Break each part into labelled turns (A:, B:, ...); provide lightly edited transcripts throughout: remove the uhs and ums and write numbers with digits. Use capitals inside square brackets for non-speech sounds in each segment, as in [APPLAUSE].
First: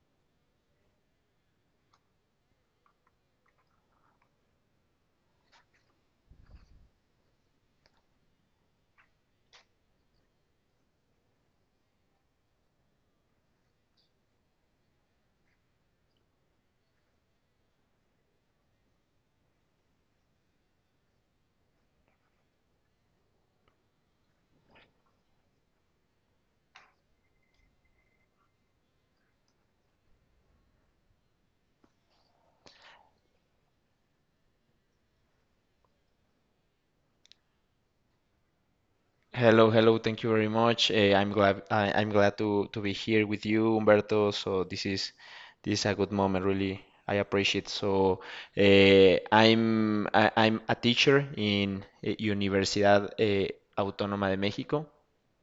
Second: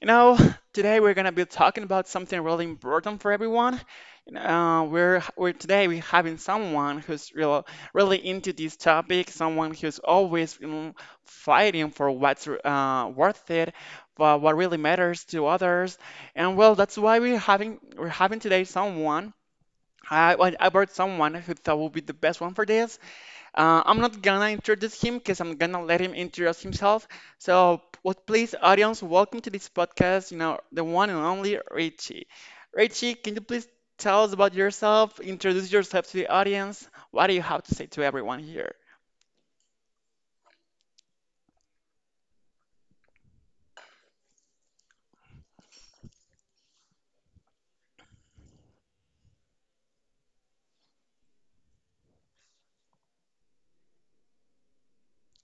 A: You know, [LAUGHS] today we're gonna be talking about something really important for everyone. You know, we're Today we're having someone who's really into this topic. Someone who's always fighting for what's worth it, for what really matters to others. And well, that's why we're having today someone. I brought someone who thought would be the best one for this. I'm not gonna introduce him because I'm gonna let him introduce himself. So, what please, audience, welcome to this podcast. You know, the one and only Richie. Richie, can you please tell us about yourself? Introduce yourself to the audience. What do you have to say to everyone here?
B: Hello, hello. Thank you very much. I'm glad to be here with you, Humberto. So this is a good moment, really. I appreciate. I'm a teacher in Universidad Autónoma de México,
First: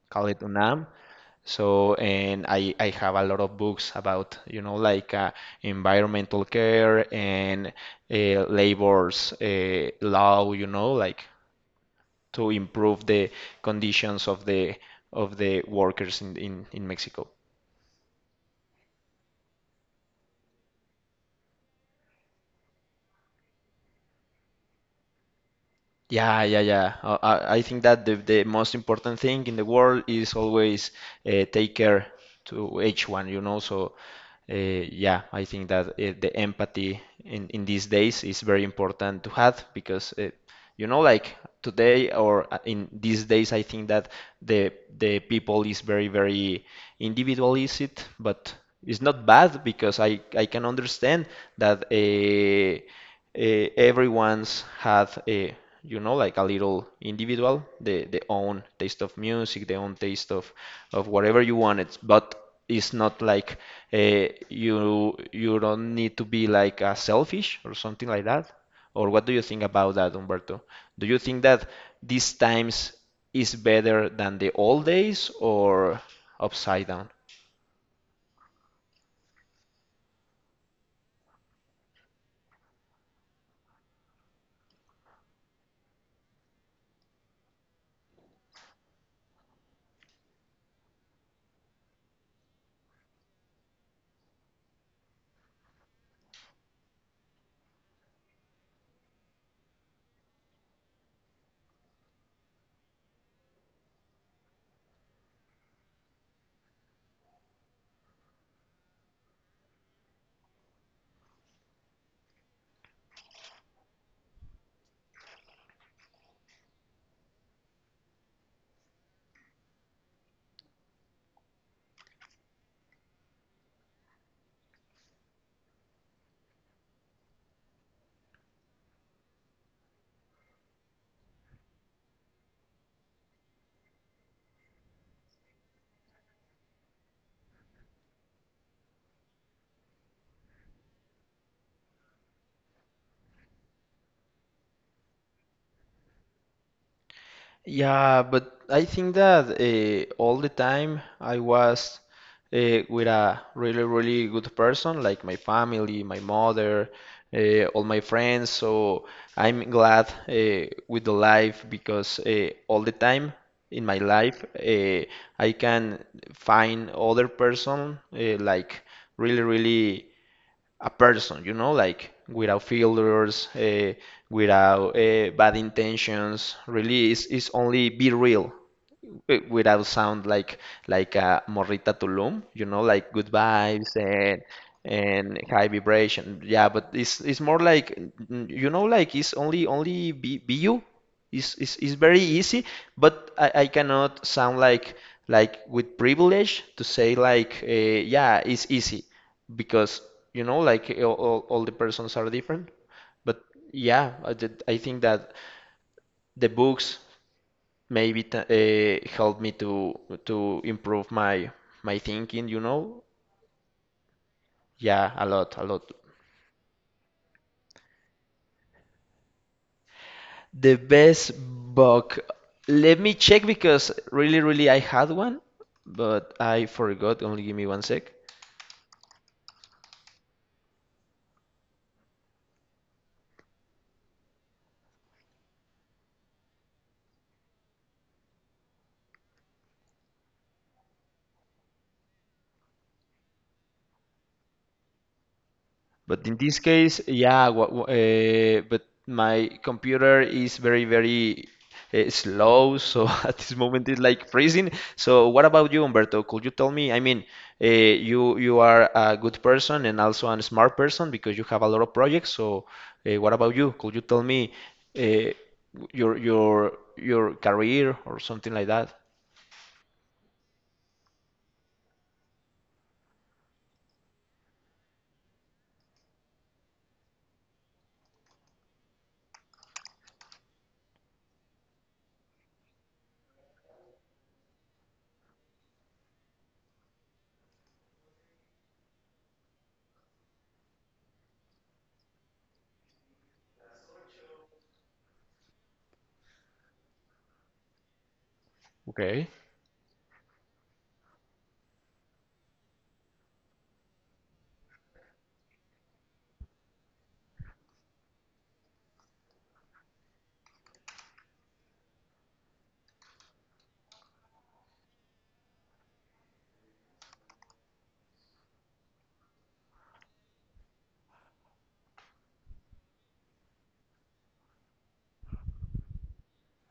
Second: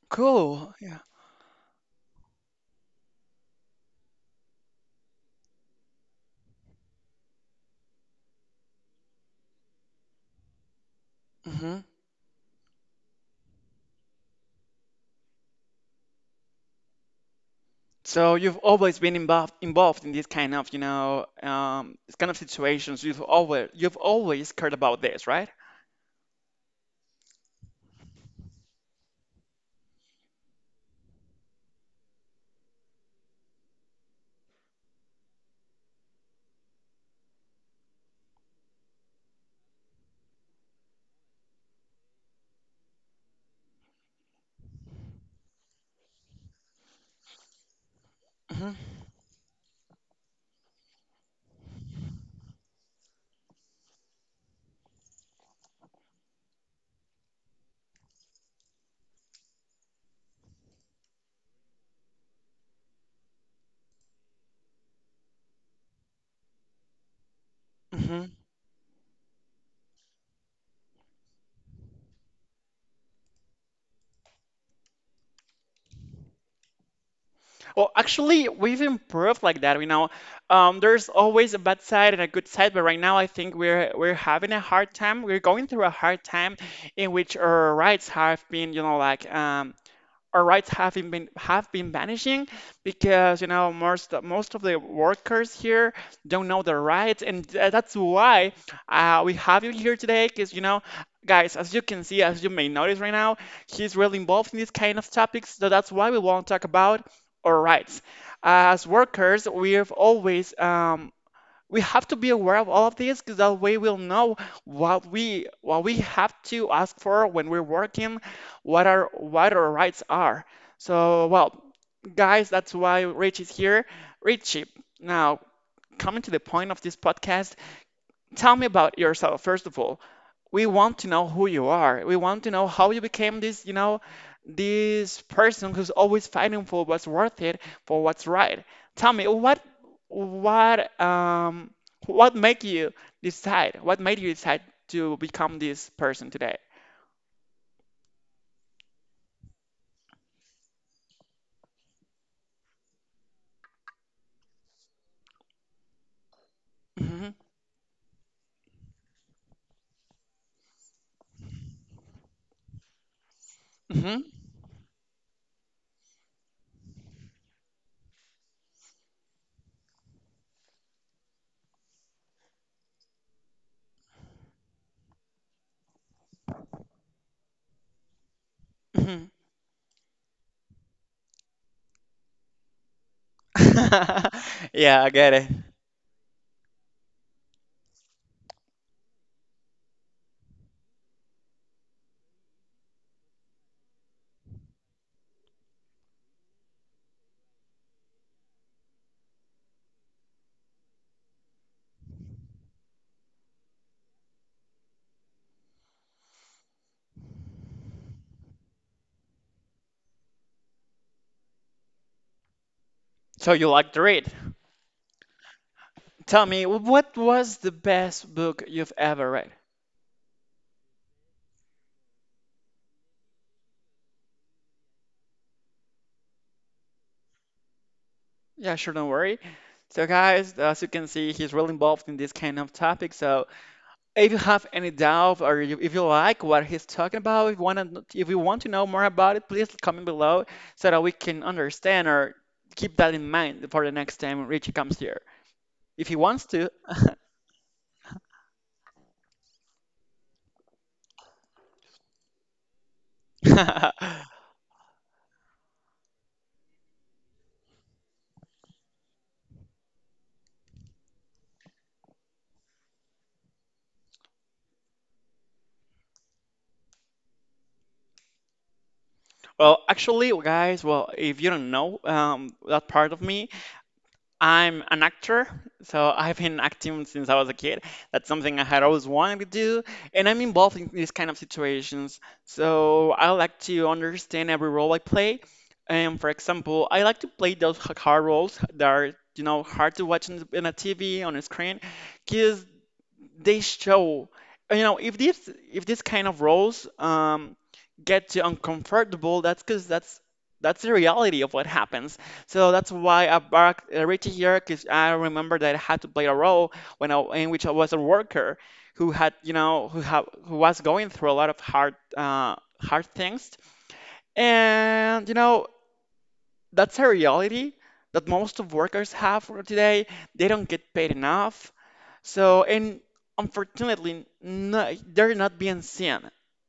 B: called
A: Cool.
B: UNAM.
A: Yeah.
B: I have a lot of books about, you know, like environmental care and uh, labor's law, you know, like
A: hmm
B: to improve the conditions of the workers in Mexico.
A: So you've always been involved in this kind of, you know, this kind of situations. You've always cared about this, right?
B: Yeah, yeah, yeah. I think that the most important thing in the world is always take care to each one, you know. Yeah, I think that the empathy in these days is very important to have because you know, like today or in these days, I think that the people is very, very individualistic, but
A: hmm
B: it's not bad because I can understand that everyone's had a you know, like a little individual, the own taste of music, the own taste of whatever you want. It's but it's not like you don't need to be like selfish or something like
A: hmm
B: that. Or what do you think about that, Humberto? Do you think that these times is better than the old days or upside down?
A: Well, actually, we've improved like that. You know, there's always a bad side and a good side, but right now I think we're having a hard time. We're going through a hard time in which our rights have been, you know, like our rights have been vanishing because you know most of the workers here don't know their rights, and that's why we have you here today. Because you know, guys, as you can see, as you may notice right now, he's really involved in these kind of topics. So that's why we want to talk about our rights as workers. We've always we have to be aware of all of this because that way we'll know what we have to ask for when we're working, what our rights are. So, well, guys, that's why Rich is here. Richie, now coming to the point of this podcast, tell me about yourself. First of all, we want to know who you are. We want to know how you became this, you know, this person who's always fighting for what's worth it, for what's right. Tell me, what, um, what make you decide? What made you decide to become this person today?
B: Yeah, but I think that all the time I was with a really, really good person, like my family, my mother,
A: hmm
B: all my friends. So I'm glad with the life because all the time in my
A: hmm
B: life I can find other person like really, really a person, you know, like without filters, without bad intentions. Really, it's only be real
A: hmm
B: without sound like Morrita Tulum, you know, like good vibes
A: [LAUGHS] yeah, I get
B: and
A: it.
B: high vibration. Yeah, but it's more like you know, like it's only BU. It's very easy, but I cannot sound like with privilege to say like yeah, it's easy because you know like all the persons are different. But yeah, I think that the books maybe helped me to improve my my thinking, you know?
A: So you like to read.
B: Yeah, a lot, a lot.
A: Tell me, what was the best book you've ever read?
B: The best book. Let me check because really, really I had one, but I forgot. Only give me one sec.
A: Yeah, sure, don't worry. So, guys, as you can see, he's really involved in this kind of topic. So, if you have any doubt or if you like what he's talking about, if you want to know more about it, please comment below so that we can understand or keep that in mind for the next time Richie comes here, if he
B: But in
A: wants
B: this
A: to.
B: case, yeah, but my computer is very, very slow, so [LAUGHS] at this moment it's like
A: [LAUGHS]
B: freezing. So what about you, Humberto? Could you tell me? I mean, you are a good person and also a smart person because you have a lot of projects. So what about you? Could you tell me uh, your your career or something like that?
A: Well, actually, guys, well, if you don't know that part of me, I'm an actor, so I've been acting since I was a kid. That's something I had always wanted to do, and I'm involved in these kind of situations. So I like to understand every role I play. And for example, I like to play those hard roles that are, you know, hard to watch in a TV on a screen, because they show, you know, if this kind of roles get you
B: Okay.
A: uncomfortable, that's because that's the reality of what happens. So that's why I barked right here, because I remember that I had to play a role in which I was a worker who had you know who have who was going through a lot of hard things. And you know, that's a reality that most of workers have for today. They don't get paid enough. So, and unfortunately, no, they're not being seen.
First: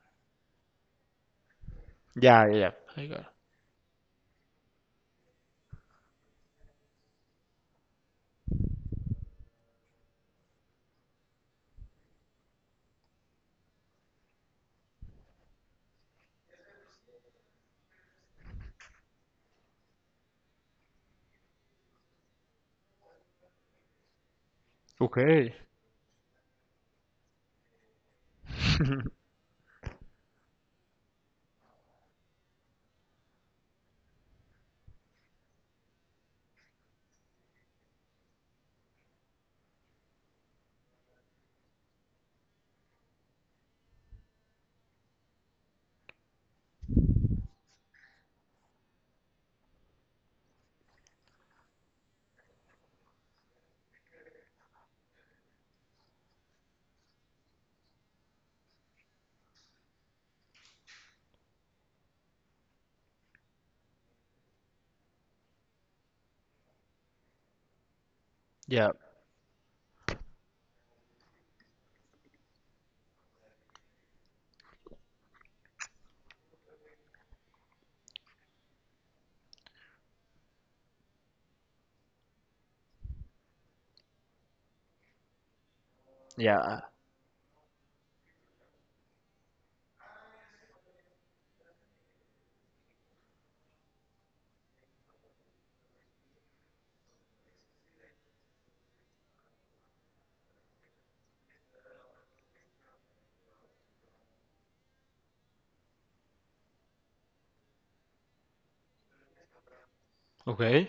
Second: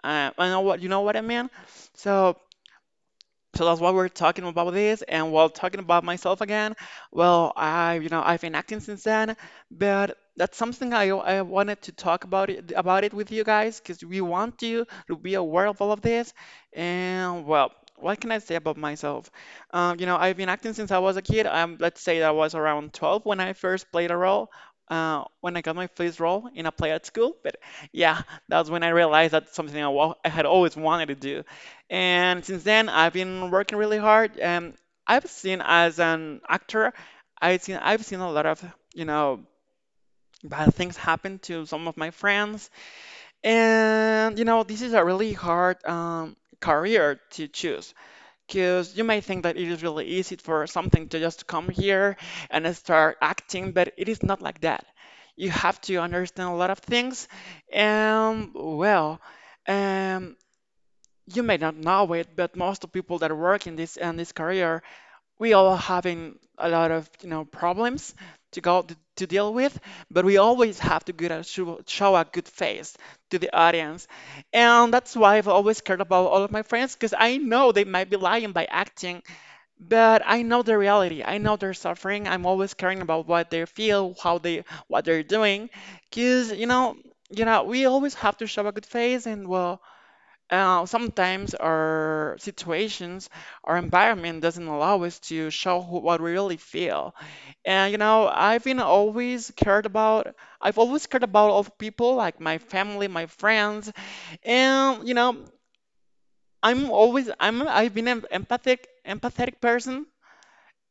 A: I know what you know what I mean. So
B: Yeah, yeah, yeah. I got. It.
A: that's why we're talking about this. And while talking about myself again, well, I, you know, I've been acting since then, but that's something I wanted to talk about about it with you guys, because we want you to be aware of all of this. And well, what can I say about myself? You know, I've been acting since I was a kid. Let's say I was around 12 when I first played a role. Uh,
B: Okay.
A: when I got my first role in a play at school. But yeah, that's when I realized that's something I had always wanted to do. And since then, I've been working really hard. I've seen, as an actor, I've seen a lot of, you know, bad things happen to some of my friends. And you know, this is a really hard career to choose, because you may think that it is really easy for something to just come here and start acting, but it is not like that. You have to understand a lot of things. And well, um, you may not know it, but most of people that work in this career, we all having a lot of, you know, problems
B: Yeah,
A: to deal with, but we always have to show a good face to the audience, and that's why I've always cared about all of my friends, because I know they might be lying by acting, but I know the reality. I know they're suffering. I'm always caring about what they feel, how they what they're doing, because you
B: yeah.
A: know. You know, we always have to show a good face, and well, sometimes our situations, our environment doesn't allow us to show what we really feel. And you know, I've been always cared about. I've always cared about of people like my family, my friends, and you know, I'm always I'm I've been an empathic empathetic person.
B: Okay.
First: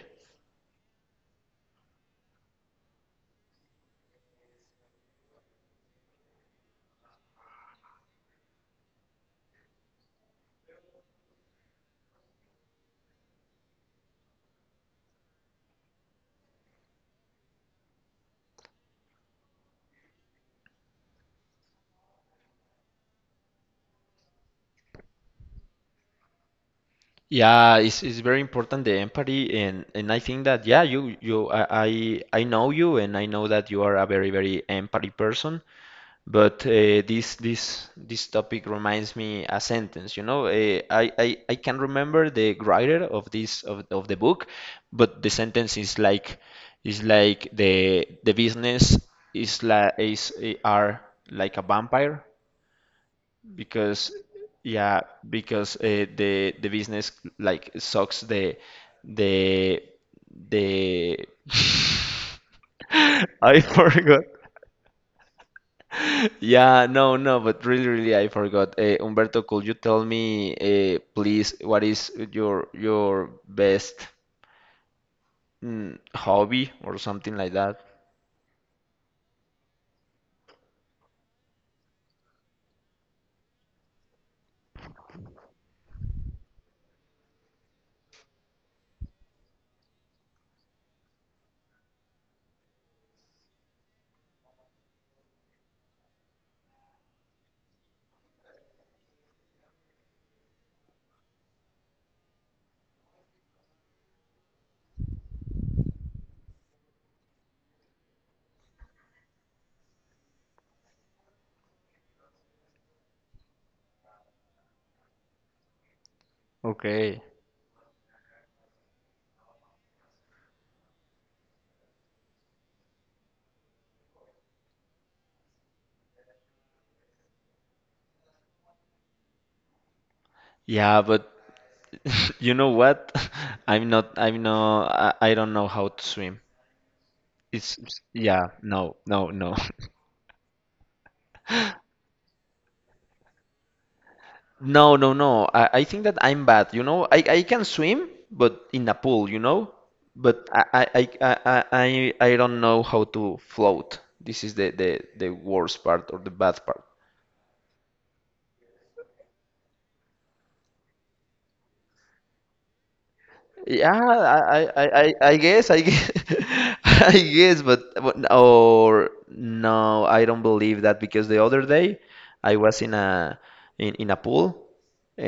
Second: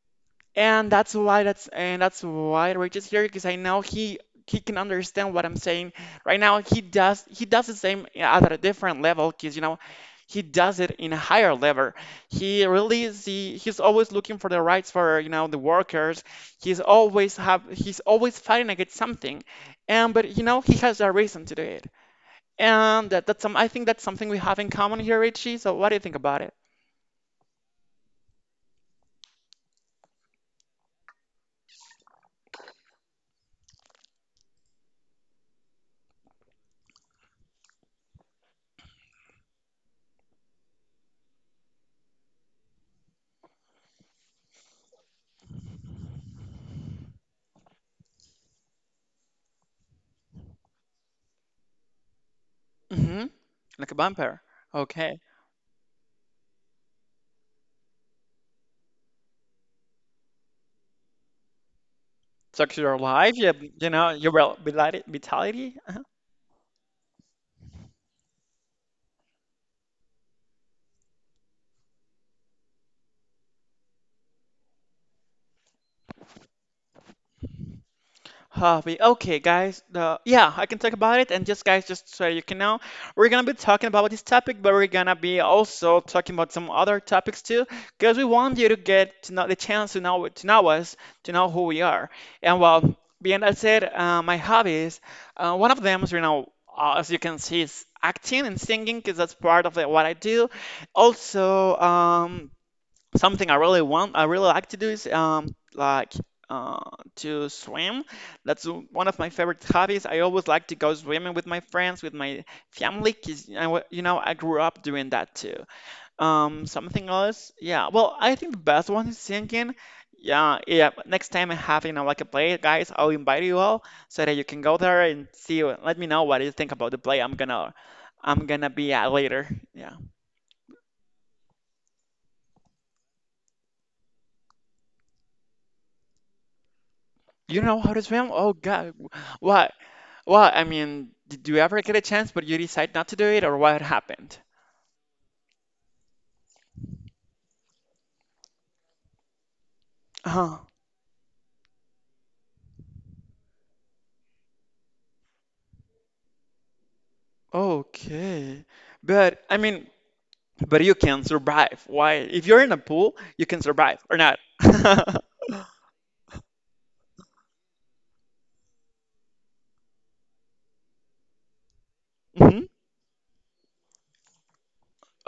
A: And that's why Rich is here, because I know he can understand what I'm saying. Right now he does the same at a different level, because you know he does it in a higher level. He really he's always looking for the rights for, you know, the workers. He's always fighting against something, and but you know he has a reason to do it. And that's some I think that's something we have in common here, Richie. So what do you think about it?
B: Yeah, it's very important the empathy and I think that yeah you I know you and I know that you are a very very empathy person but this topic reminds me a sentence you know I can remember the writer of this of the book but the sentence is like the business is like is are like a vampire
A: hmm Like a
B: because
A: vampire.
B: yeah,
A: Okay.
B: because the business like sucks the the [LAUGHS]
A: So your life, yeah,
B: I
A: you know,
B: forgot.
A: your vitality, uh-huh.
B: Yeah, no, no, but really, really, I forgot. Humberto, could you tell me, please, what is your best hobby or something like that?
A: Hobby. Okay, guys, yeah, I can talk about it. And just guys, just so you can know, we're gonna be talking about this topic, but we're gonna be also talking about some other topics too, because we want you to get to know, to know us, to know who we are. And well, being that said, my hobbies, one of them is, you know, as you can see, is acting and singing, because that's part of what I do. Also, um, something I really like to do is uh to swim. That's one of my favorite hobbies. I always like to go swimming with my friends, with my family, 'cause I, you know, I grew up doing that too. Something
B: Okay.
A: else, yeah. Well, I think the best one is singing. Yeah, yeah. Next time I have, you know, like a play, guys, I'll invite you all so that you can go there and see. Let me know what you think about the play. I'm gonna be at later. Yeah.
B: Yeah, but [LAUGHS] you know what? [LAUGHS] I'm not. I'm not. I don't know how to swim.
A: You don't know how to swim?
B: Yeah,
A: Oh God,
B: no, no, no.
A: what?
B: [LAUGHS]
A: Well, I mean, did you ever get a chance, but you decide not to do it, or what happened?
B: No, no, no. I think that I'm bad, you know. I can swim, but in a pool, you know. But
A: Huh.
B: I I don't know how to float. This is the worst part or the bad part.
A: Okay. But I mean, but you can survive. Why? If you're in a pool, you can
B: Yeah,
A: survive or not. [LAUGHS]
B: I guess, [LAUGHS] I guess, but or no, I don't believe that because the other day I
A: hmm.
B: was in a in a pool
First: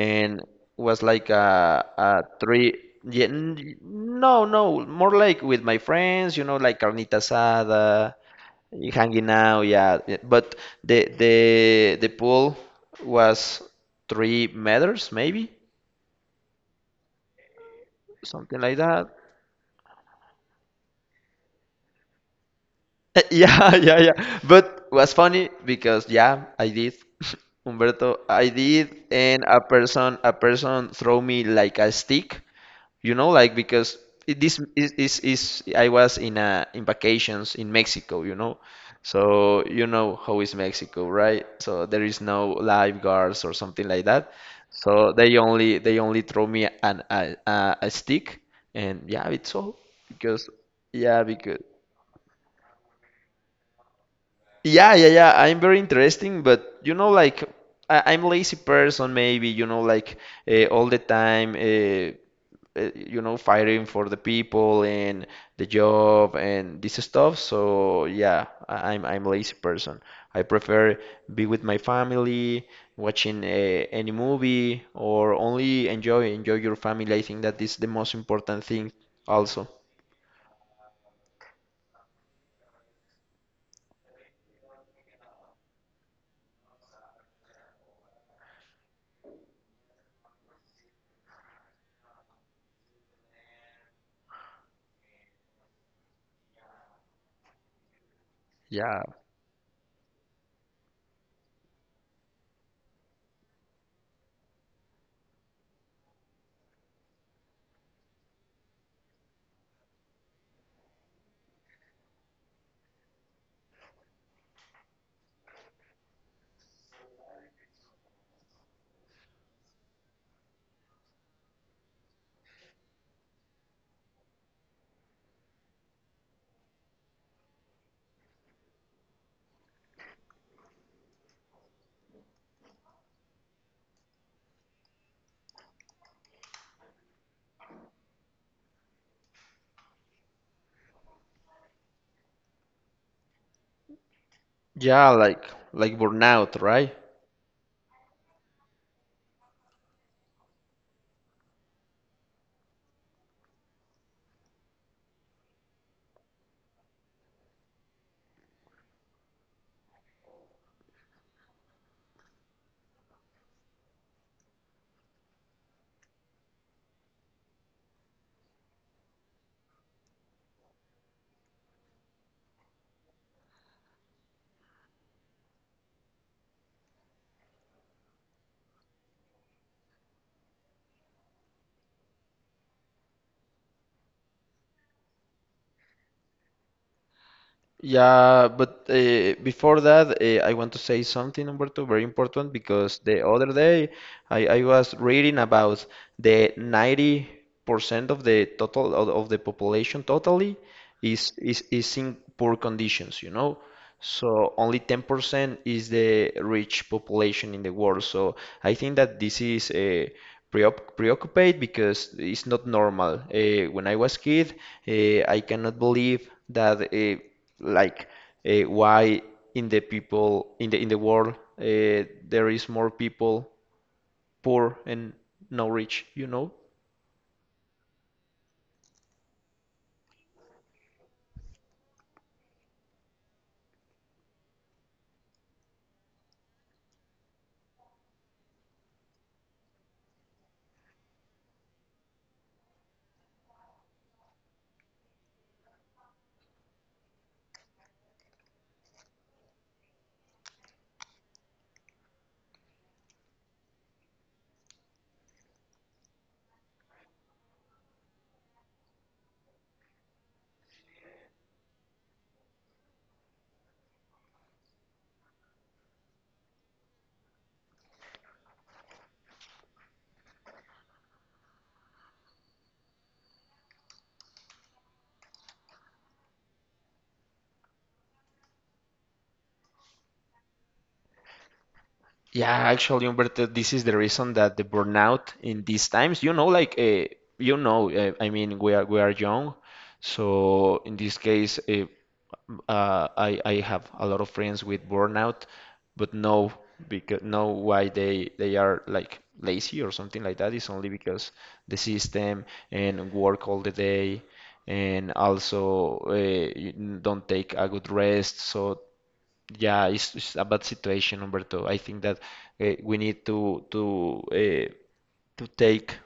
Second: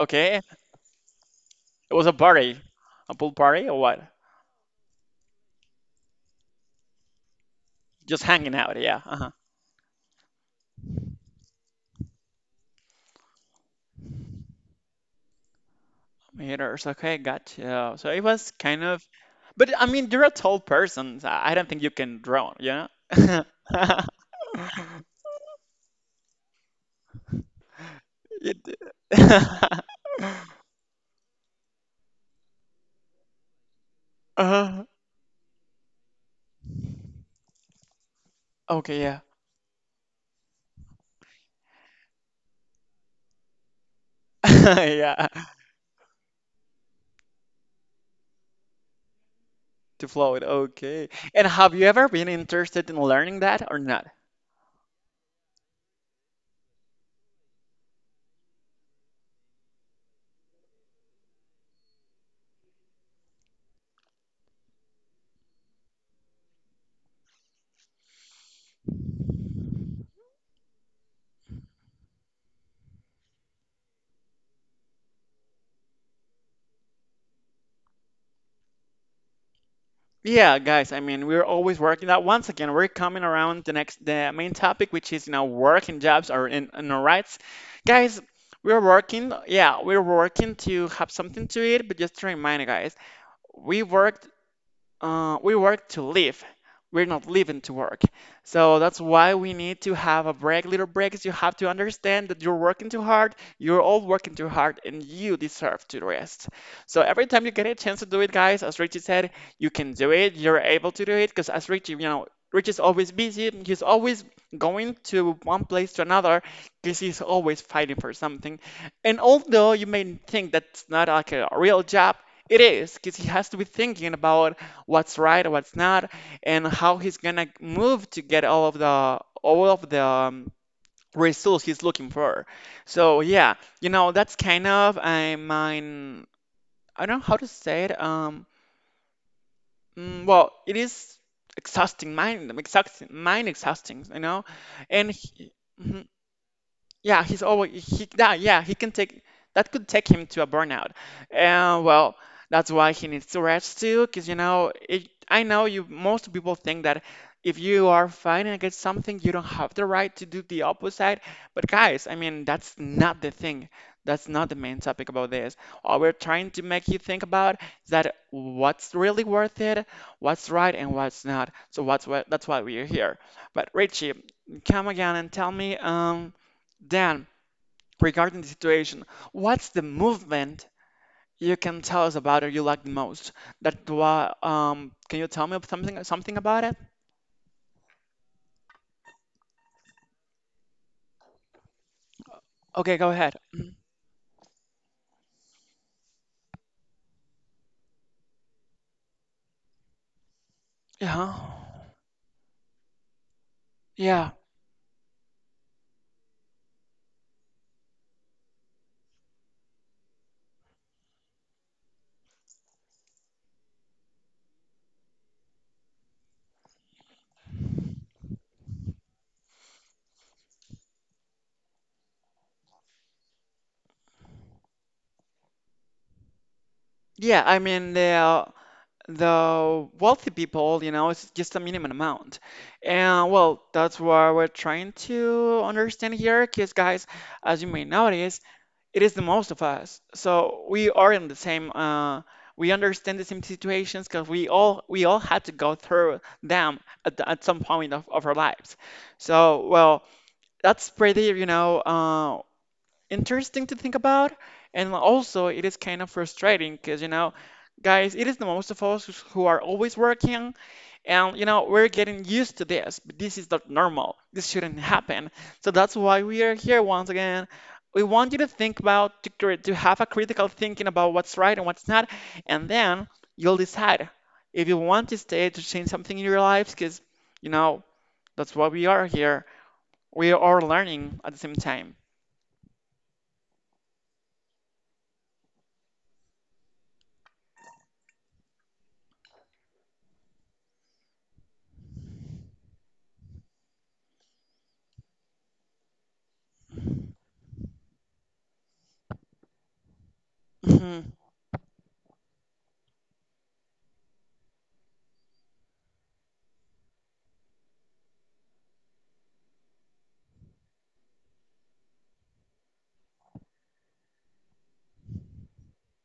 A: Okay.
B: was like
A: It was a
B: a
A: party,
B: three
A: a
B: yeah,
A: pool party or what?
B: no no more like with my friends you know like carnita asada
A: Just hanging out. Yeah.
B: hanging
A: Uh-huh.
B: out yeah yeah, but the pool was 3 meters maybe
A: Meters. Okay, gotcha. So it was
B: something like
A: kind of,
B: that.
A: but I mean, you're a tall person. So I don't think you can drown. Yeah.
B: [LAUGHS] Yeah, yeah, yeah. But
A: [LAUGHS]
B: was funny because yeah, I did. [LAUGHS] Humberto, I
A: You [LAUGHS]
B: did, and a person throw me like a stick, you know, like because it, this
A: Uh,
B: is I was in a in vacations in Mexico, you know.
A: okay, yeah.
B: So you know how is Mexico, right? So there is no lifeguards or something like that. So
A: [LAUGHS] Yeah,
B: they only throw me an a stick, and yeah, it's all
A: to float.
B: because
A: Okay.
B: yeah
A: And
B: because.
A: have you ever been interested in learning that or not?
B: Yeah, yeah, yeah. I'm very interesting, but you know, like I'm lazy person, maybe, you know, like all the time, you know, fighting for the people and the job and this stuff. So yeah, I'm lazy person. I prefer be with my family, watching any movie, or only enjoy your family. I think that is the most important thing, also.
A: Yeah, guys, I mean, we're always working that. Once again, we're coming around the main topic, which is, you know, work and jobs or in our rights. Guys, we're working, yeah, we're working to have something to eat, but just to remind you guys, we work uh, we work to live. We're not living to work. So that's
B: Yeah,
A: why we need to have a break, little breaks. You have to understand that you're working too hard, you're all working too hard, and you deserve to rest. So every time you get a chance to do it, guys, as Richie said, you can do it, you're able to do it, because as Richie, you know, Richie's always busy, he's always going to one place to another, because he's always fighting for something. And although you may think that's not like a real job, it is because he has to be thinking about what's right, what's not, and how he's gonna move to get all of the results he's looking for. So yeah, you know that's kind of I mine. I don't know how to say it. Well, it is exhausting, mind exhausting, mind exhausting. You know, and.
B: yeah, like burnout, right?
A: Yeah, he's always he that he can take that could take him to a burnout, and well that's why he needs to rest too. Cause you know it, I know you most people think that if you are fighting against something you don't have the right to do the opposite. But guys, I mean that's not the thing. That's not the main topic about this. All we're trying to make you think about is that what's really worth it, what's right and what's not. So what's what that's why we're here. But Richie, come again and tell me Then, regarding the situation, what's the movement you can tell us about or you like the most? Can you tell me something about it?
B: Yeah, but before that, I want to say something, Humberto, very important
A: Okay,
B: because
A: go
B: the
A: ahead.
B: other day I was reading about the 90% of the total of the population totally
A: Yeah,
B: is in poor conditions, you know.
A: yeah,
B: So only 10% is the rich population in the world. So I think that this is preoccupied because it's not normal. When I was kid, I cannot believe that like why in the people in the world uh, there is more people poor and no rich, you know?
A: yeah. I mean the wealthy people, you know, it's just a minimum amount, and well, that's what we're trying to understand here, because guys, as you may notice, it is the most of us. So we are in the same. We understand the same situations because we all had to go through them at, the, at some point of our lives. So well, that's pretty interesting to think about, and also it is kind of frustrating because you know, guys, it is the most of us who's- who are always working. And you know, we're getting used to this, but this is not normal. This shouldn't happen. So that's why we are here once again. We want you to think about to, cri- to have a critical thinking about what's right and what's not, and then you'll decide if you want to stay to change something in your lives, because you know that's why we are here. We are learning at the same time.
B: Yeah, actually, Humberto, this is the reason that the burnout in these times, you know, like you know, I mean, we are young, so in this case, I have a lot of friends with burnout, but no, because no, why they are like lazy or something like that is only
A: hmm
B: because the system and work all the day, and also you don't take a good rest, so yeah, it's a bad situation, Humberto. I think that we need to to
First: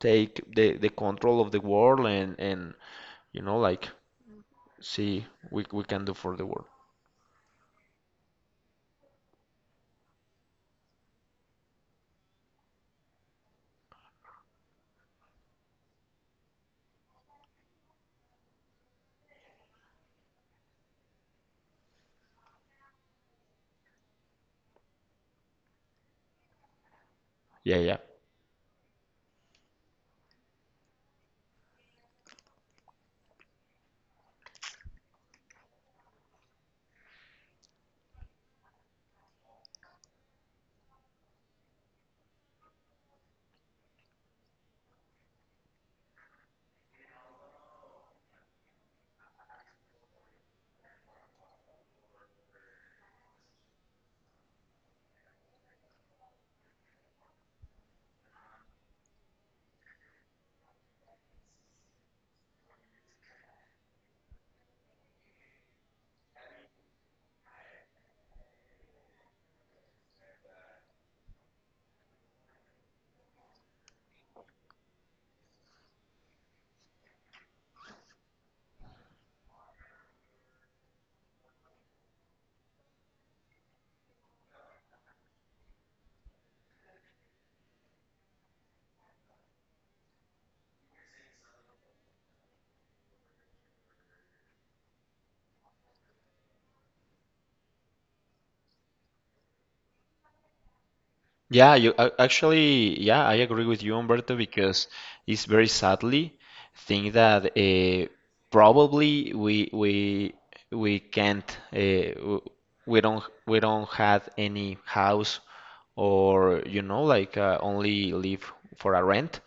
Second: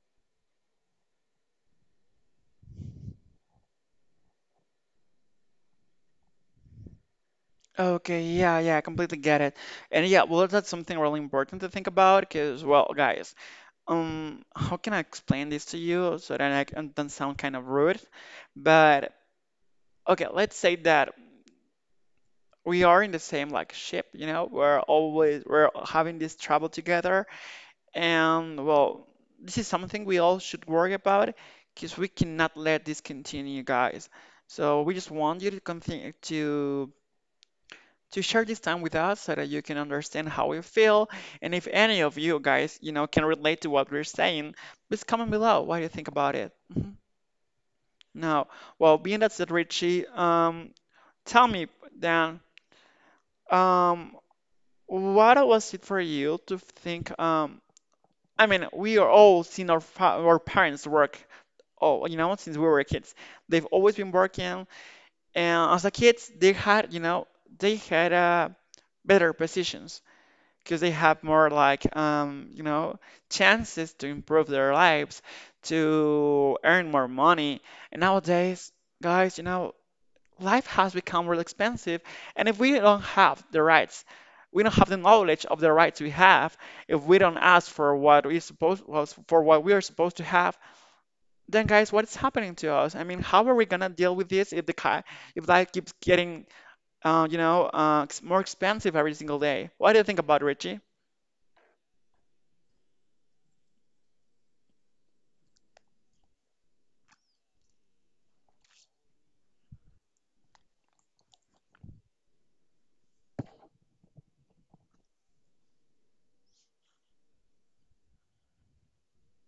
B: take the control of the world and you know like see we can do for the world.
A: Okay, yeah, yeah, I completely get it. And yeah, well, that's something really important to think about because, well, guys, how can I explain this to you so that I can, don't sound kind of rude? But okay, let's say that we are in the same like ship, you know, we're having this trouble together,
B: Yeah, yeah.
A: and well, this is something we all should worry about because we cannot let this continue, guys. So we just want you to continue to share this time with us so that you can understand how we feel, and if any of you guys, you know, can relate to what we're saying, please comment below. What do you think about it? Mhm. No. Well, being that's it, Richie, tell me then, um, what was it for you to think? I mean, we are all seen our fa our parents work. Oh, you know, since we were kids, they've always been working, and as a kids, they had, you know, they had better positions because they have more like, you know, chances to improve their lives, to earn more money. And nowadays, guys, you know, life has become real expensive. And if we don't have the rights, we don't have the knowledge of the rights we have, if we don't ask for what we supposed was for what we are supposed to have, then guys, what is happening to us? I mean, how are we gonna deal with this if the ki- if life keeps getting, you know, ex- more expensive every single day? What do you think about it, Richie?
B: Yeah, actually, yeah, I agree with you, Humberto, because it's very sadly thing that probably we can't we don't have any house or you know like only live for a rent,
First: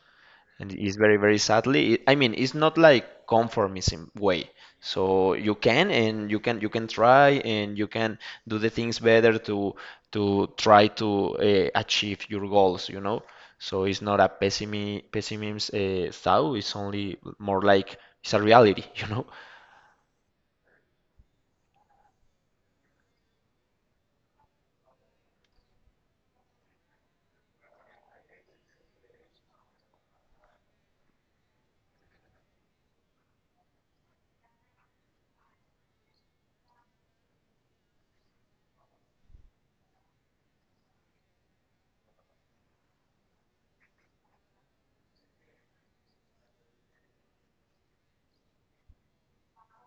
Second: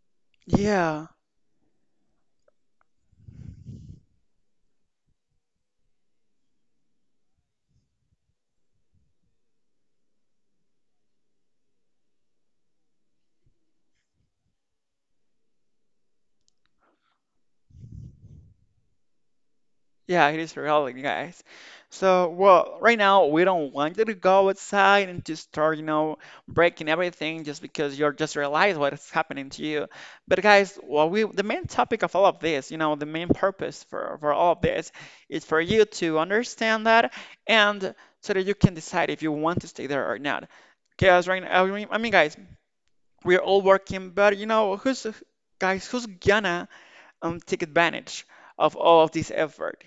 B: and it's
A: Yeah.
B: very very sadly. I mean it's not like conformism way, so you can and you can try and you can do the things better to try to achieve your goals, you know. So it's not a pessimism thought, it's only more like it's a reality. [LAUGHS] You know,
A: Yeah, it is reality, guys. So, well, right now we don't want you to go outside and just start, you know, breaking everything just because you're just realize what is happening to you. But guys, well, we the main topic of all of this, you know, the main purpose for all of this is for you to understand that and so that you can decide if you want to stay there or not. Because right now, I mean, guys, we're all working, but you know, who's guys, who's gonna take advantage of all of this effort?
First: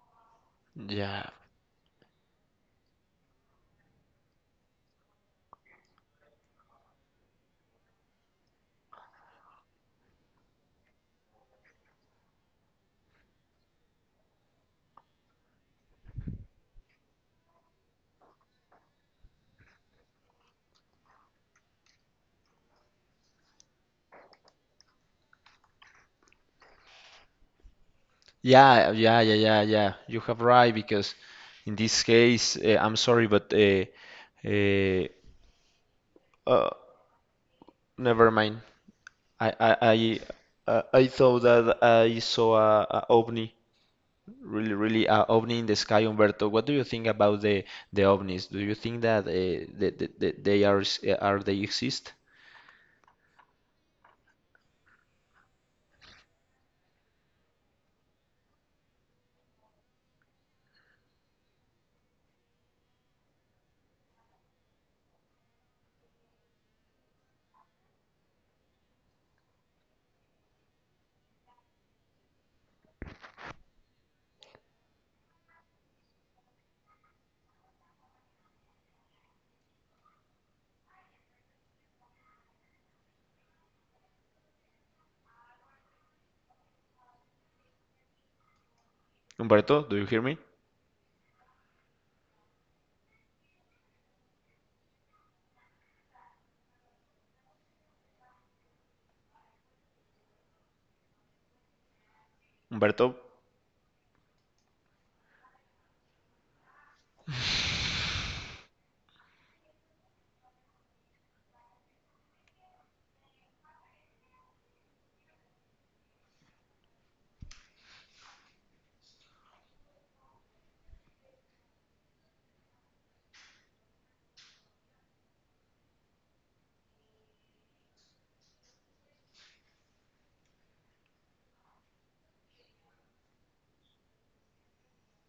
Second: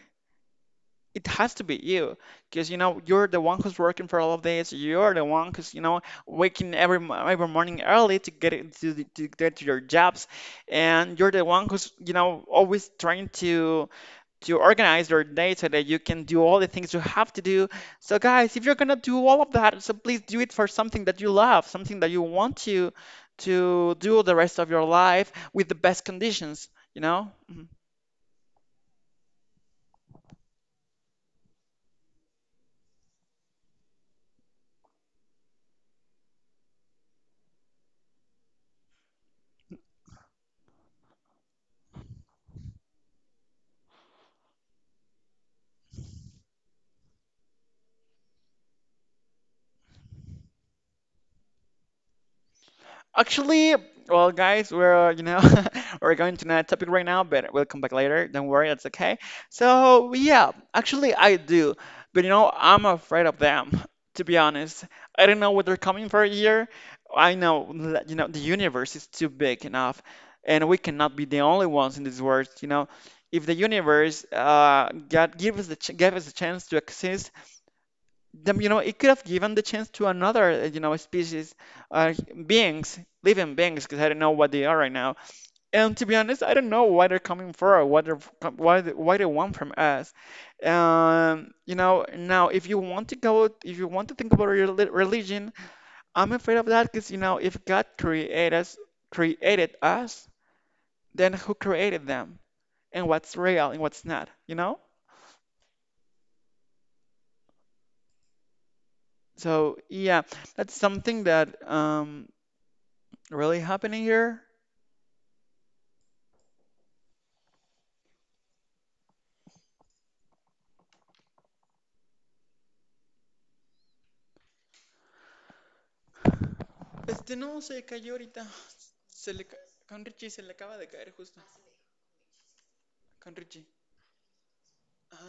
A: It
B: yeah
A: has to be you, because you know you're the one who's working for all of this. You're the one who's you know waking every mo- every morning early to get it, to, the- to get to your jobs, and you're the one who's you know always trying to organize your day so that you can do all the things you have to do. So guys, if you're gonna do all of that, so please do it for something that you love, something that you want to do the rest of your life with the best conditions. You know. Mm-hmm.
B: yeah yeah yeah yeah yeah you have right because in this case I'm sorry but uh, uh never mind. I I I, I thought that I saw a ovni, really really a ovni in the sky, Humberto. What do you think about the ovnis? Do you think that they are are they exist?
A: Actually, well, guys, we're you know [LAUGHS] we're going to another topic right now, but we'll come back later. Don't worry, it's okay. So yeah, actually I do, but you know I'm afraid of them. To be honest, I don't know what they're coming for here. I know that, you know the universe is too big enough, and we cannot be the only ones in this world. You know, if the universe got give us the ch- gave us a chance to exist, them, you know, it could have given the chance to another, you know, species, uh, beings, living beings, because I don't know what they are right now. And to be honest, I don't know why they're coming for, what they're, why they want from
B: Humberto, do you
A: us.
B: hear me?
A: You know, now if you want to go, if you want to think about rel- religion, I'm afraid of that, because you know, if God created us, then who created them,
B: Humberto?
A: and what's real and what's not, you know? So yeah, that's something that really happening here. Este no, se cayó ahorita. Se le ca- con Richie se le acaba de caer justo. Con Richie. Ah,